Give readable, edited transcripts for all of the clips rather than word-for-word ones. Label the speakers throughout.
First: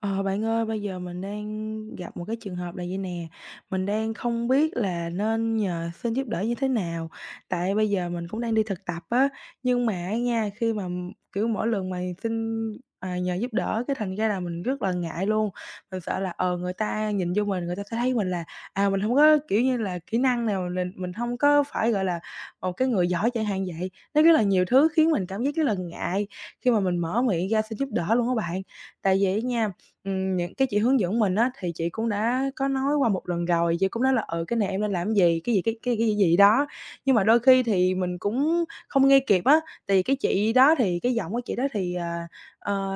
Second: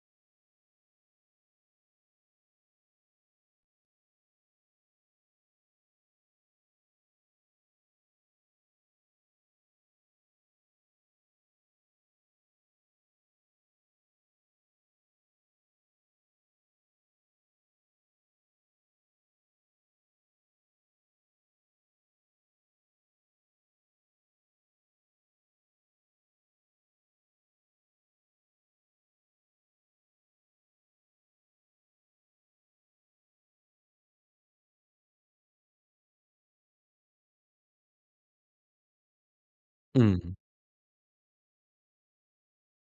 Speaker 1: Ờ, bạn ơi, bây giờ mình đang gặp một cái trường hợp là vậy nè, mình đang không biết là nên nhờ xin giúp đỡ như thế nào. Tại bây giờ mình cũng đang đi thực tập á, nhưng mà á nha, khi mà, kiểu, mỗi lần mà xin, à, nhờ giúp đỡ cái thành ra là mình rất là ngại luôn. Mình sợ là, người ta nhìn vô mình, người ta sẽ thấy mình là, à, mình không có, kiểu như là, kỹ năng nào, mình không có phải, gọi là, một cái người giỏi chẳng hạn vậy. Nó rất là nhiều thứ khiến mình cảm giác rất là ngại khi mà mình mở miệng ra xin giúp đỡ luôn các bạn. Tại vì á nha. Những cái chị hướng dẫn mình á, thì chị cũng đã có nói qua một lần rồi, chị cũng nói là "Ừ, cái này em nên làm cái gì, cái gì cái gì đó." Nhưng mà đôi khi thì mình cũng không nghe kịp á, thì cái
Speaker 2: Ừm,
Speaker 1: chị đó thì cái giọng của chị đó thì, à, ờ,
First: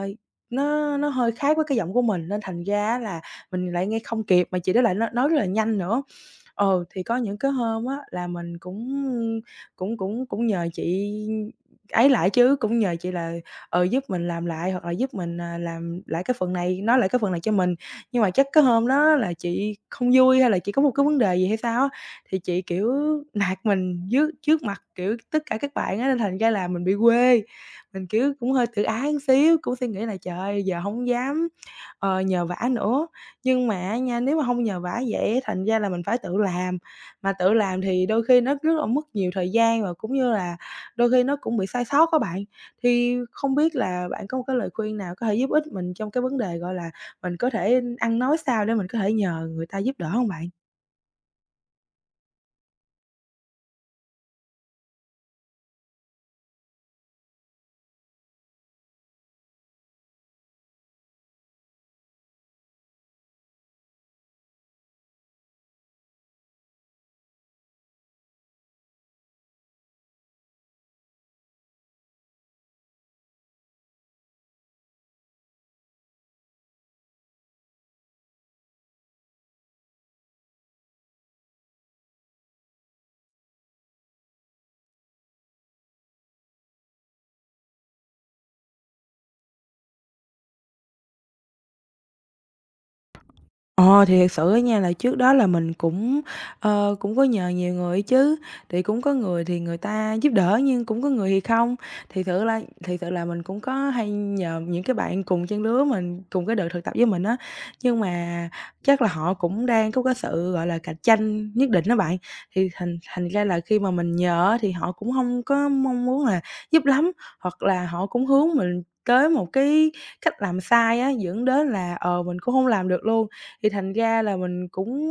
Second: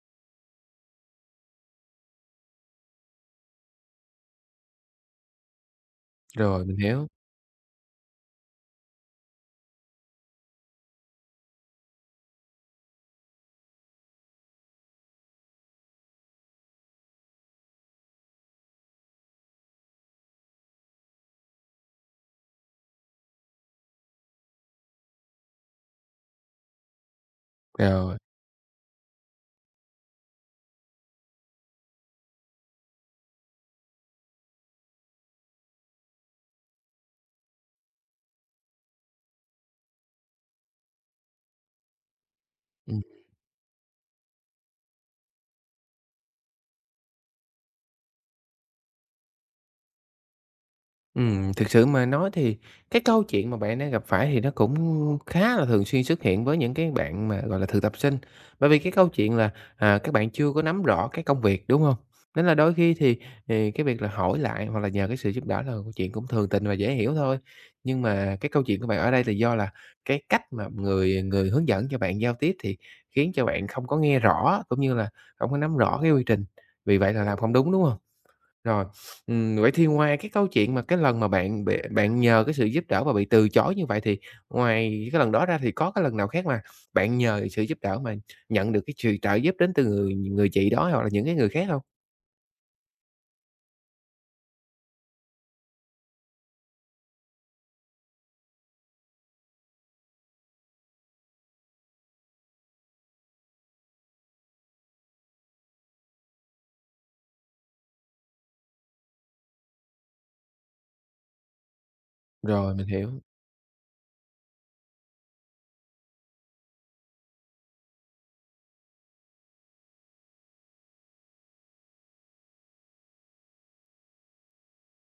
Speaker 1: nó hơi khác với cái giọng của mình, nên thành ra là mình lại nghe không kịp, mà chị đó lại nói rất là nhanh nữa.
Speaker 2: Rồi, mình
Speaker 1: Ừ, thì
Speaker 2: hiểu.
Speaker 1: có những cái hôm á là mình cũng cũng cũng cũng nhờ chị ấy lại chứ, cũng nhờ chị là, giúp mình làm lại hoặc là giúp mình, à, làm lại cái phần này, nói lại cái phần này cho mình. Nhưng mà chắc cái hôm đó là chị không vui hay là chị có một cái vấn đề gì hay sao á, thì chị, kiểu, nạt mình trước trước mặt, kiểu, tất cả các bạn á, nên thành ra là mình bị quê. Mình,
Speaker 2: Rồi,
Speaker 1: kiểu, cũng hơi tự ái một xíu, cũng suy nghĩ là "Trời giờ không dám, nhờ vả nữa." Nhưng mà á nha, nếu mà hông nhờ vả vậy á, thành ra là mình phải tự làm, mà tự làm thì đôi khi nó rất là mất nhiều thời gian và cũng như là đôi khi nó cũng bị sai sót á bạn.
Speaker 2: ừm,
Speaker 1: Thì không biết là bạn có một cái lời khuyên nào có thể giúp ích mình trong cái vấn đề, gọi là, mình có thể ăn nói sao để mình có thể nhờ người ta giúp đỡ hông bạn?
Speaker 2: thực sự mà nói thì cái câu chuyện mà bạn đang gặp phải thì nó cũng khá là thường xuyên xuất hiện với những cái bạn mà, gọi là, thực tập sinh. Bởi vì cái câu chuyện là, các bạn chưa có nắm rõ cái công việc, đúng hông? Nên là đôi khi thì cái việc là hỏi lại hoặc là nhờ cái sự giúp đỡ là câu chuyện cũng thường tình và dễ hiểu thôi. Nhưng mà cái câu chuyện của bạn ở đây là do là cái cách mà người người hướng dẫn cho bạn giao tiếp thì khiến cho bạn không có nghe rõ, cũng như là hổng có nắm rõ cái quy trình, vì vậy là làm không đúng, đúng hông? Rồi, vậy thì ngoài cái câu chuyện mà cái lần mà bạn bị bạn nhờ cái sự giúp đỡ và bị từ chối như vậy thì ngoài cái lần đó ra thì có cái lần nào khác mà bạn nhờ sự giúp đỡ mà nhận được cái sự trợ giúp đến từ người người chị đó hoặc là những cái người khác hông?
Speaker 1: Ờ, thì thật sự á nha là trước đó là mình cũng, cũng có nhờ nhiều người ấy chứ, thì cũng có người thì người ta giúp đỡ nhưng cũng có người thì không. Thì sự là mình cũng có hay nhờ những cái bạn cùng trang lứa mình, cùng cái đợt thực tập với mình á, nhưng mà chắc là họ cũng đang có cái sự, gọi là, cạnh tranh nhất định đó bạn, thì
Speaker 2: Rồi, mình
Speaker 1: thành
Speaker 2: hiểu.
Speaker 1: thành ra là khi mà mình nhờ á thì họ cũng không có mong muốn là giúp lắm, hoặc là họ cũng hướng mình tới một cái cách làm sai á, dẫn đến là, mình cũng không làm được luôn. Thì thành ra là mình cũng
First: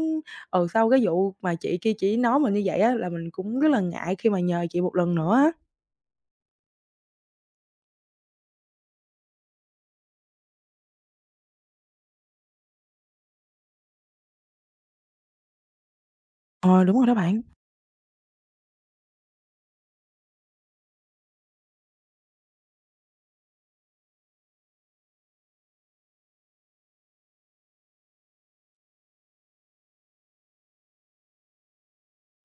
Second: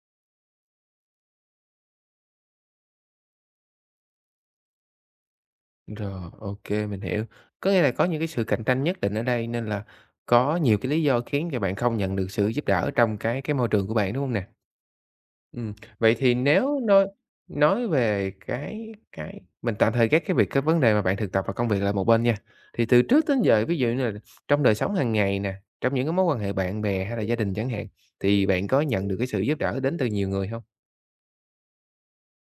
Speaker 1: sau cái vụ mà chị kia chỉ nói mình như vậy á, là mình cũng rất là ngại khi mà nhờ chị một lần nữa á.
Speaker 2: Rồi, OK, mình hiểu. Có nghĩa là có những cái sự cạnh tranh nhất định ở đây nên là có nhiều cái lý do khiến cho bạn không nhận được sự giúp đỡ trong cái môi trường của bạn, đúng hông nè? Ừm, Vậy thì nếu
Speaker 1: Ờ, đúng
Speaker 2: nói
Speaker 1: rồi đó bạn.
Speaker 2: nói về cái mình tạm thời gác cái việc cái vấn đề mà bạn thực tập và công việc lại một bên nha. Thì từ trước đến giờ, ví dụ như là trong đời sống hàng ngày nè, trong những cái mối quan hệ bạn bè hay là gia đình chẳng hạn, thì bạn có nhận được cái sự giúp đỡ đến từ nhiều người hông?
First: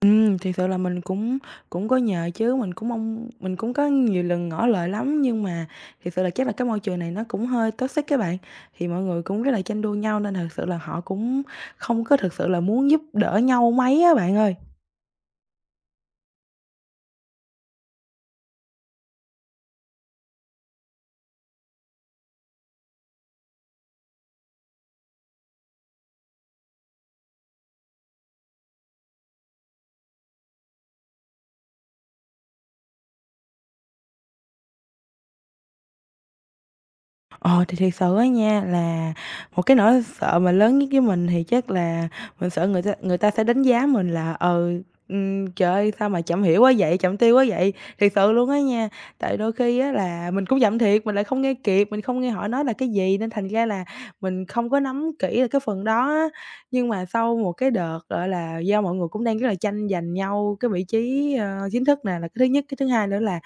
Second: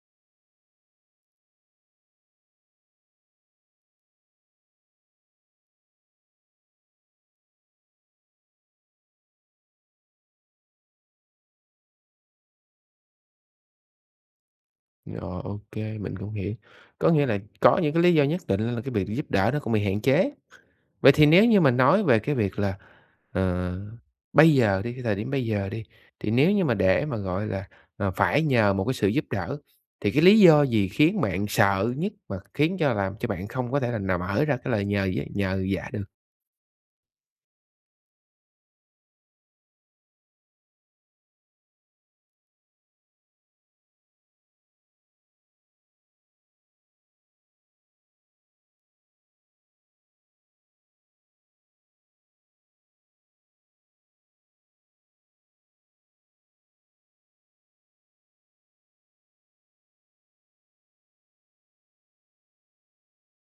Speaker 1: Thiệt sự là mình cũng cũng có nhờ chứ, mình cũng có nhiều lần ngỏ lời lắm, nhưng mà thiệt sự là chắc là cái môi trường này nó cũng hơi toxic các bạn, thì mọi người cũng rất là tranh đua nhau nên thật sự là họ cũng không có thực sự là muốn giúp đỡ nhau mấy á bạn ơi.
Speaker 2: Rồi, ô kê, mình cũng hiểu. Có nghĩa là có những cái lý do nhất định là cái việc giúp đỡ nó cũng bị hạn chế. Vậy thì nếu như mà nói về cái việc là Ờ, bây giờ đi, cái thời điểm bây giờ đi, thì nếu như mà để mà, gọi là, phải nhờ một cái sự giúp đỡ, thì cái lý do gì khiến bạn sợ nhất mà khiến cho làm cho bạn không có thể là nào mở ra cái lời nhờ dạ nhờ vả được?
Speaker 1: Ờ, thì thiệt sự á nha là một cái nỗi sợ mà lớn nhất với mình thì chắc là mình sợ người ta sẽ đánh giá mình là, "Trời ơi, sao mà chậm hiểu quá vậy, chậm tiêu quá vậy?" Thiệt sự luôn á nha, tại đôi khi á là mình cũng chậm thiệt, mình lại không nghe kịp, mình không nghe họ nói là cái gì nên thành ra là mình không có nắm kỹ là cái phần đó á. Nhưng mà sau một cái đợt, gọi là, do mọi người cũng đang rất là tranh giành nhau cái vị trí, chính thức nè, là cái thứ nhất. Cái thứ hai nữa là,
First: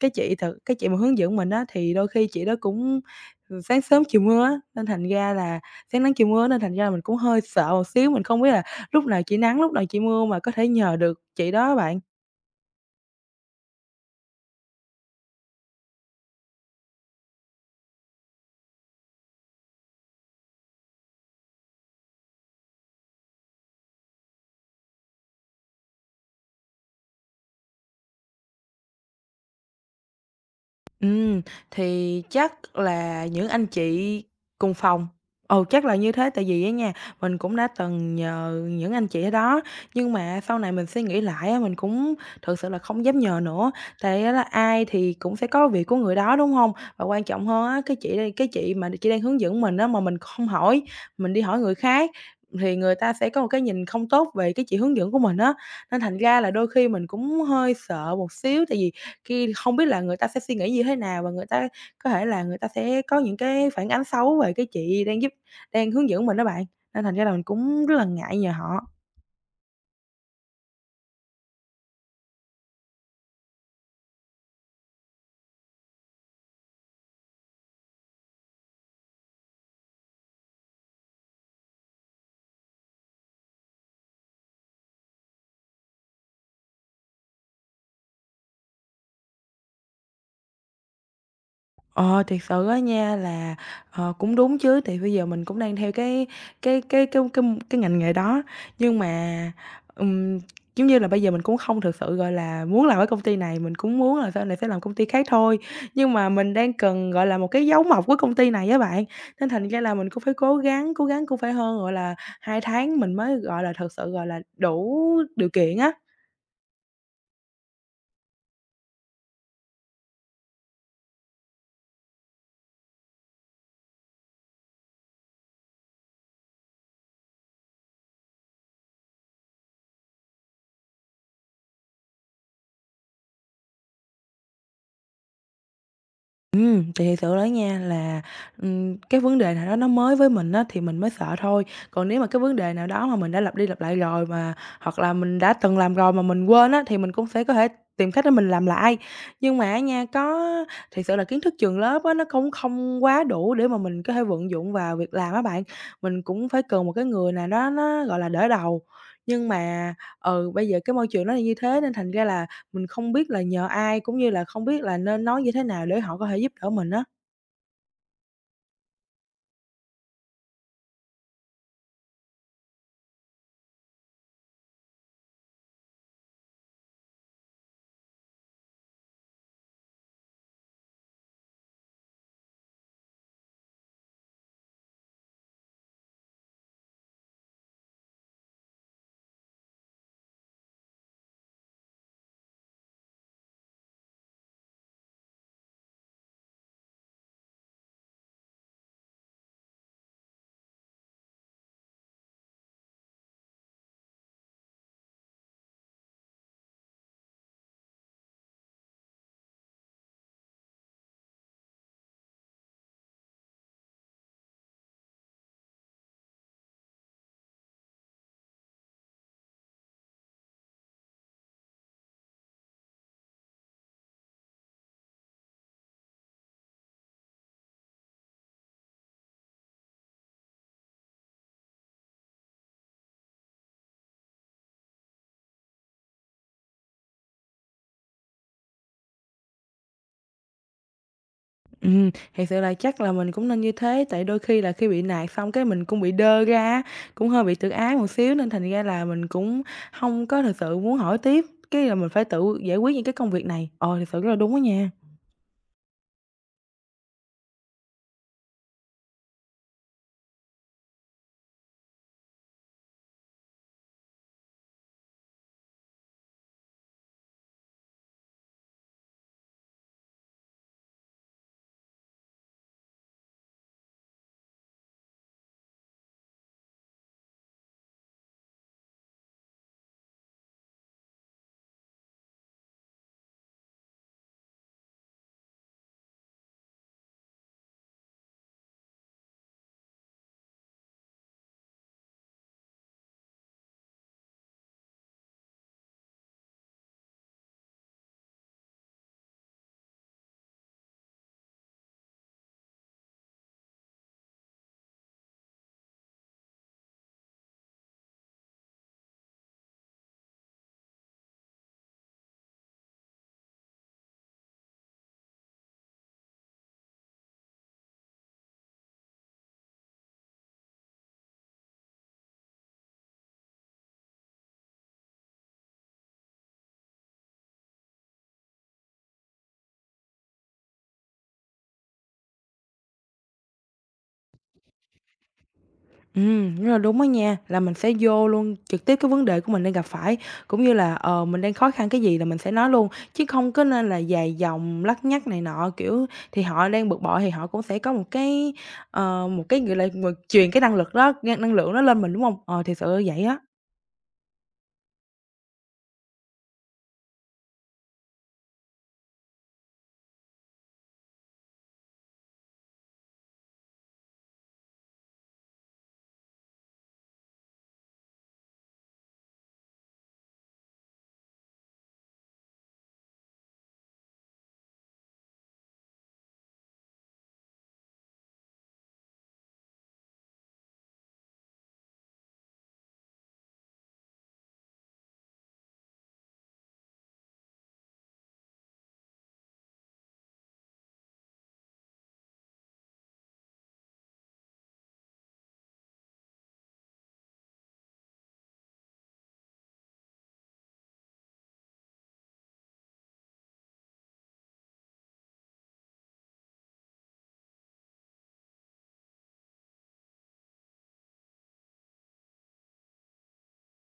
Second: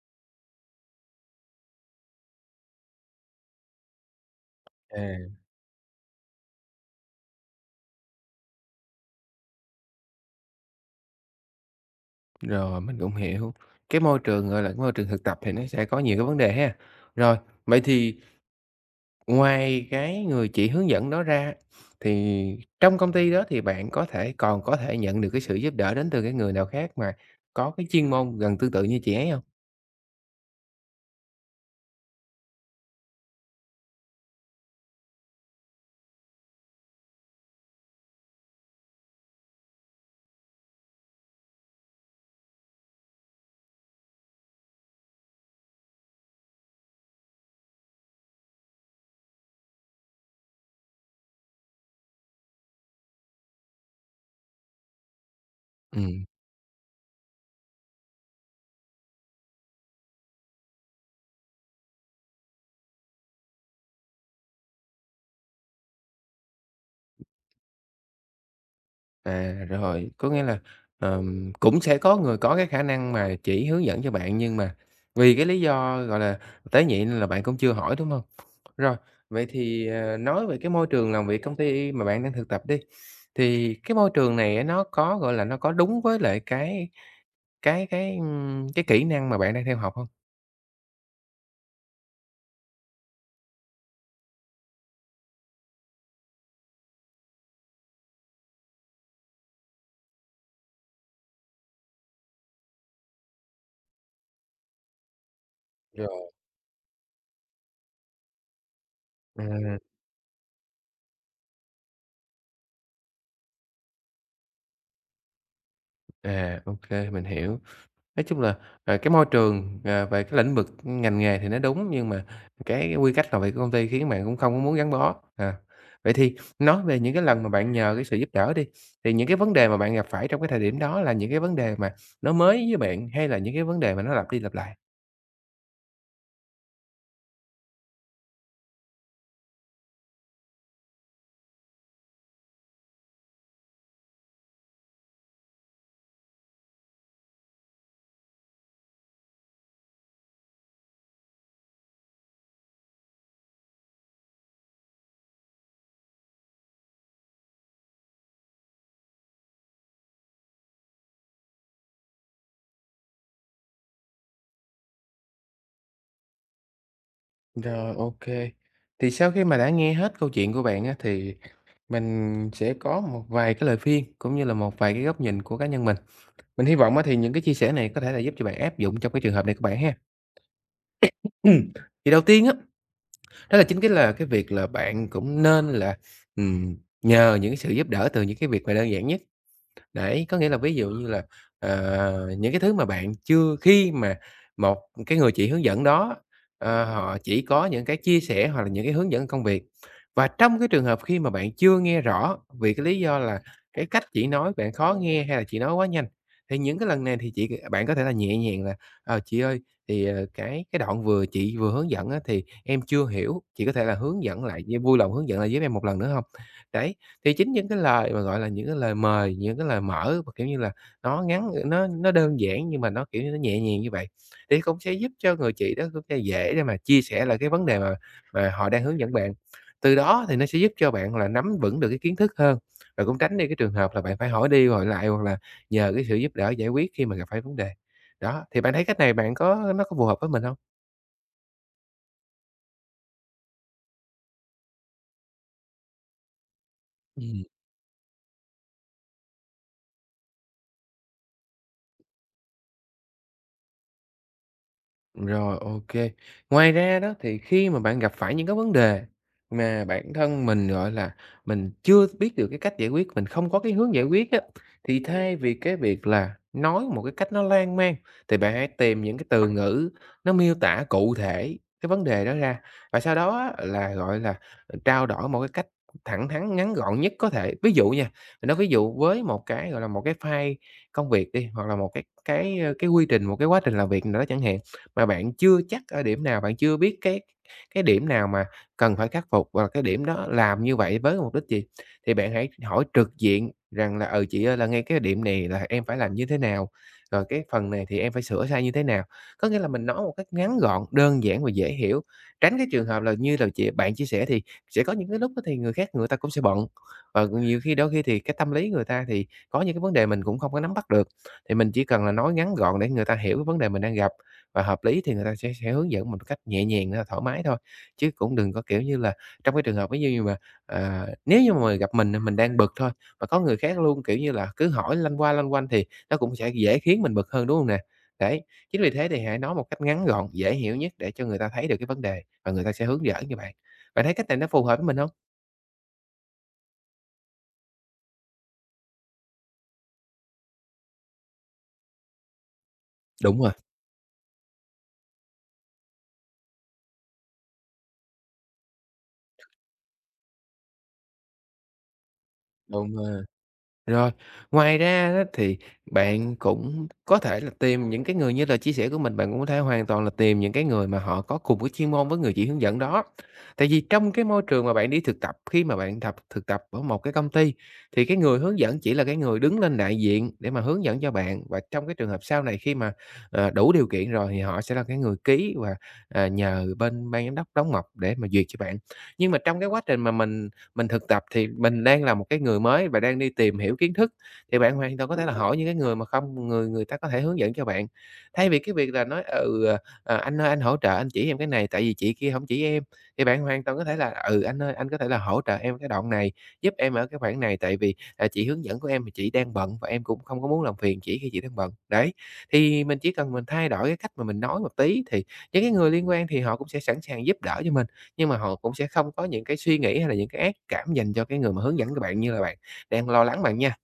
Speaker 1: cái chị mà hướng dẫn mình á, thì đôi khi chị đó cũng, sáng sớm chiều mưa á, nên thành
Speaker 2: À.
Speaker 1: ra là sáng nắng chiều mưa nên thành ra là mình cũng hơi sợ một xíu, mình không biết là lúc nào chị nắng, lúc nào chị mưa mà có thể nhờ được chị đó á bạn.
Speaker 2: Rồi, mình cũng hiểu. Cái môi trường, gọi là, cái môi trường thực tập thì nó sẽ có nhiều cái vấn đề ha. Rồi, vậy thì ngoài cái người chị hướng dẫn đó ra, thì trong công ty đó thì bạn có thể còn có thể nhận được cái sự giúp đỡ đến từ cái người nào khác mà có cái chuyên môn gần tương tự như chị ấy không?
Speaker 1: Ừ, thì chắc là những anh chị cùng phòng. Ồ chắc là như thế, tại vì á nha, mình cũng đã từng nhờ những anh chị ở đó, nhưng mà sau này mình suy nghĩ lại á, mình cũng thực sự là không dám nhờ nữa, tại á là ai thì cũng sẽ có việc của người đó, đúng không? Và quan trọng hơn á, cái chị mà chị đang hướng dẫn mình á, mà mình không hỏi, mình đi hỏi người khác thì người ta sẽ có một cái nhìn không tốt về cái chị hướng dẫn của mình á, nên thành
Speaker 2: Ừm,
Speaker 1: ra là đôi khi mình cũng hơi sợ một xíu, tại vì khi không biết là người ta sẽ suy nghĩ như thế nào và người ta có thể là người ta sẽ có những cái phản ánh xấu về cái chị đang hướng dẫn mình đó bạn, nên thành ra là mình cũng rất là ngại nhờ họ.
Speaker 2: À, rồi, có nghĩa là, cũng sẽ có người có cái khả năng mà chỉ hướng dẫn cho bạn, nhưng mà vì cái lý do, gọi là, tế nhị nên là bạn cũng chưa hỏi, đúng hông? Rồi, vậy thì, nói về cái môi trường làm việc công ty mà bạn đang thực tập đi, thì cái môi trường này á nó có, gọi là, nó có đúng với lại cái kỹ năng mà bạn đang theo học hông?
Speaker 1: Ờ, thiệt sự á nha là, cũng đúng chứ, thì bây giờ mình cũng đang theo cái cái cái cái cái ngành nghề đó. Nhưng mà, ừm, giống như là, bây giờ mình cũng không thực sự, gọi là, muốn làm ở công ty này, mình cũng muốn là sau này sẽ làm công ty khác thôi. Nhưng mà
Speaker 2: Rồi.
Speaker 1: mình đang cần, gọi là, một cái dấu mộc của công ty này á bạn, nên thành
Speaker 2: À,
Speaker 1: ra là mình cũng phải cố gắng cũng phải hơn, gọi là, 2 tháng mình mới, gọi là, thực sự, gọi là, đủ điều kiện á.
Speaker 2: à, ô kê, mình hiểu. Nói chung là, cái môi trường, về cái lĩnh vực ngành nghề thì nó đúng, nhưng mà cái quy cách làm việc của công ty khiến bạn cũng không có muốn gắn bó. À, vậy thì nói về những cái lần mà bạn nhờ cái sự giúp đỡ đi, thì những cái vấn đề mà bạn gặp phải trong cái thời điểm đó là những cái vấn đề mà nó mới với bạn, hay là những cái vấn đề mà nó lặp đi lặp lại?
Speaker 1: Thì thiệt sự đó nha là, cái vấn đề nào đó nó mới với mình á thì mình mới sợ thôi, còn nếu mà cái vấn đề nào đó mà mình đã lặp đi lặp lại rồi mà hoặc là mình đã từng làm rồi mà mình quên á, thì mình cũng sẽ có thể tìm cách để mình làm lại. Nhưng mà á nha, thiệt sự là kiến thức trường lớp á, nó cũng không quá đủ để mà mình có thể vận dụng vào việc làm á bạn. Mình cũng phải cần một cái người nào đó nó, gọi là, đỡ đầu, nhưng mà, bây giờ cái môi trường nó là như thế nên thành ra là mình không biết là nhờ ai, cũng như là không biết là nên nói như thế nào để họ có thể giúp đỡ mình á.
Speaker 2: Rồi, OK. Thì sau khi mà đã nghe hết câu chuyện của bạn á, thì mình sẽ có một vài cái lời khuyên, cũng như là một vài cái góc nhìn của cá nhân mình. Mình hy vọng á thì những cái chia sẻ này có thể là giúp cho bạn áp dụng trong cái trường hợp này của bạn ha. Ừm, thì đầu tiên á, đó là chính cái là cái việc là bạn cũng nên là, ừm, nhờ những cái sự giúp đỡ từ những cái việc mà đơn giản nhất. Đấy, có nghĩa là ví dụ như là, những cái thứ mà bạn chưa khi mà một cái người chỉ hướng dẫn đó, họ chỉ có những cái chia sẻ hoặc là những cái hướng dẫn công việc. Và trong cái trường hợp khi mà bạn chưa nghe rõ vì cái lý do là cái cách chị nói bạn khó nghe hay là chị nói quá nhanh, thì những cái lần này thì chị bạn có thể là nhẹ nhàng là Chị ơi, thì, cái đoạn vừa chị vừa hướng dẫn á thì em chưa hiểu, chị có thể là hướng dẫn lại, vui lòng hướng dẫn lại giúp em một lần nữa không?" Đấy, thì chính những cái lời mà, gọi là, những cái lời mời, những cái lời mở mà, kiểu như là, nó ngắn nó đơn giản nhưng mà nó, kiểu như, nó nhẹ nhàng như vậy, thì cũng sẽ giúp cho người chị đó cũng sẽ dễ để mà chia sẻ lại cái vấn đề mà họ đang hướng dẫn bạn. Từ đó thì nó sẽ giúp cho bạn là nắm vững được cái kiến thức hơn, và cũng tránh đi cái trường hợp là bạn phải hỏi đi hỏi lại hoặc là nhờ cái sự giúp đỡ giải quyết khi mà gặp phải vấn đề. Đó, thì bạn thấy cách này bạn có nó có phù hợp với mình không?
Speaker 1: Thiệt sự là chắc là mình cũng nên như thế, tại đôi khi là khi bị nạt xong cái mình cũng bị đơ ra á, cũng
Speaker 2: Ừm.
Speaker 1: hơi bị tự ái một xíu nên thành ra là mình cũng không có thật sự muốn hỏi tiếp, cái là mình phải tự giải quyết những cái công việc này. Ờ, thật sự rất là đúng á nha.
Speaker 2: Rồi, OK. Ngoài ra đó, thì khi mà bạn gặp phải những cái vấn đề mà bản thân mình, gọi là, mình chưa biết được cái cách giải quyết, mình không có cái hướng giải quyết á, thì thay vì cái việc là nói một cái cách nó lan man, thì bạn hãy tìm những cái từ ngữ nó miêu tả cụ thể cái vấn đề đó ra. Và sau đó á là, gọi là, trao đổi một cái cách thẳng thắn, ngắn gọn nhất có thể. Ví dụ nha, mình nói ví dụ với một cái, gọi là, một cái file công việc đi, hoặc là một cái quy trình, một cái quá trình làm việc nào đó chẳng hạn, mà bạn chưa chắc ở điểm nào, bạn chưa biết cái điểm nào mà cần phải khắc phục và cái điểm đó làm như vậy với mục đích gì, thì bạn hãy hỏi trực diện rằng là "Ừ, chị ơi là ngay cái điểm này là em phải làm như thế nào? Rồi cái phần này thì em phải sửa sai như thế nào?" Có nghĩa là mình nói một cách ngắn gọn, đơn giản và dễ hiểu, tránh cái trường hợp là như là chị bạn chia sẻ thì sẽ có những cái lúc đó thì người khác người ta cũng sẽ bận, và nhiều khi đôi khi thì cái tâm lý người ta thì có những cái vấn đề mình cũng không có nắm bắt được, thì mình chỉ cần là nói ngắn gọn để người ta hiểu cái vấn đề mình đang gặp và hợp lý thì người ta sẽ hướng dẫn mình một cách nhẹ nhàng, thoải mái thôi. Chứ cũng đừng có, kiểu như là, trong cái trường hợp ví dụ như mà, nếu như mà gặp mình, mình đang bực thôi, mà có người khác luôn, kiểu như là, cứ hỏi loanh qua, loanh quanh thì nó cũng sẽ dễ khiến mình bực hơn, đúng không nè? Đấy, chính vì thế thì hãy nói một cách ngắn gọn, dễ hiểu nhất để cho người ta thấy được cái vấn đề và người ta sẽ hướng dẫn cho bạn. Bạn thấy cách này nó phù hợp với mình không?
Speaker 1: Rất là đúng đó nha, là mình sẽ vô luôn trực tiếp cái vấn đề của mình đang gặp phải, cũng như là, mình đang khó khăn cái gì là mình sẽ nói luôn, chứ
Speaker 2: Đúng rồi,
Speaker 1: không có nên là dài dòng, lắt nhắt này nọ, kiểu, thì họ đang bực bội thì họ cũng sẽ có một cái, một cái, gọi là, truyền cái năng lực đó, năng năng lượng đó lên mình, đúng không? Ờ, thì
Speaker 2: đúng
Speaker 1: sự vậy
Speaker 2: rồi.
Speaker 1: á.
Speaker 2: Rồi, ngoài ra đó thì bạn cũng có thể là tìm những cái người như là chia sẻ của mình, bạn cũng có thể hoàn toàn là tìm những cái người mà họ có cùng cái chuyên môn với người chỉ hướng dẫn đó. Tại vì trong cái môi trường mà bạn đi thực tập, khi mà bạn thực tập ở một cái công ty thì cái người hướng dẫn chỉ là cái người đứng lên đại diện để mà hướng dẫn cho bạn và trong cái trường hợp sau này khi mà, đủ điều kiện rồi thì họ sẽ là cái người ký và, nhờ bên ban giám đốc đóng mộc để mà duyệt cho bạn. Nhưng mà trong cái quá trình mà mình thực tập thì mình đang là một cái người mới và đang đi tìm hiểu kiến thức, thì bạn hoàn toàn có thể là hỏi những cái người mà không người người ta có thể hướng dẫn cho bạn. Thay vì cái việc là nói, "Anh ơi, anh hỗ trợ anh chỉ em cái này, tại vì chị kia không chỉ em." Thì bạn hoàn toàn có thể là "Ừ, anh ơi, anh có thể là hỗ trợ em cái đoạn này, giúp em ở cái khoảng này, tại vì, chị hướng dẫn của em thì chị đang bận và em cũng không có muốn làm phiền chị khi chị đang bận." Đấy, thì mình chỉ cần mình thay đổi cái cách mà mình nói một tí thì những cái người liên quan thì họ cũng sẽ sẵn sàng giúp đỡ cho mình. Nhưng mà họ cũng sẽ không có những cái suy nghĩ hay là những cái ác cảm dành cho cái người mà hướng dẫn các bạn như là bạn đang lo lắng bạn nha.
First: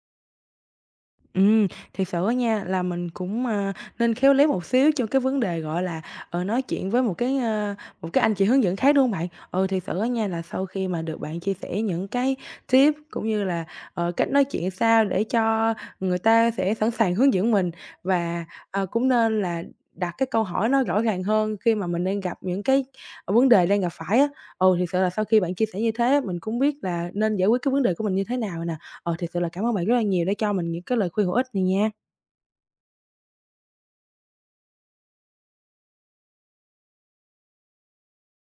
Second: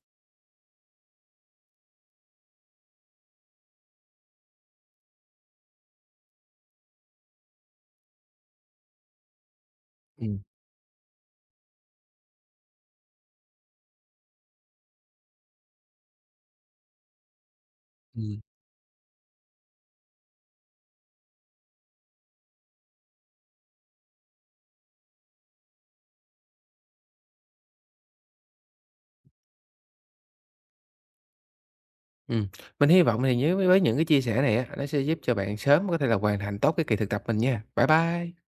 Speaker 1: ừ Thiệt sự á nha, là mình cũng, nên khéo léo một xíu cho cái vấn đề, gọi là, nói chuyện với một cái, một cái anh chị hướng dẫn khác, đúng hông bạn? Ừ, thiệt sự á nha,
Speaker 2: Ừm.
Speaker 1: là sau khi mà được bạn chia sẻ những cái tip cũng như là, cách nói chuyện sao để cho người ta sẽ sẵn sàng hướng dẫn mình
Speaker 2: Ừm.
Speaker 1: và, cũng nên là đặt cái câu hỏi nó rõ ràng hơn khi mà mình đang gặp những cái, vấn đề đang gặp phải á. Ừ, thiệt sự là sau khi bạn chia sẻ như thế mình cũng biết là nên giải quyết cái vấn đề của mình như thế nào nè. Ờ, thiệt sự là cảm ơn bạn rất là nhiều đã cho mình những cái lời khuyên hữu ích này nha.
Speaker 2: ừm, mình hy vọng thì nhớ với những cái chia sẻ này á, nó sẽ giúp cho bạn sớm có thể là hoàn thành tốt cái kỳ thực tập mình nha. Bye bye.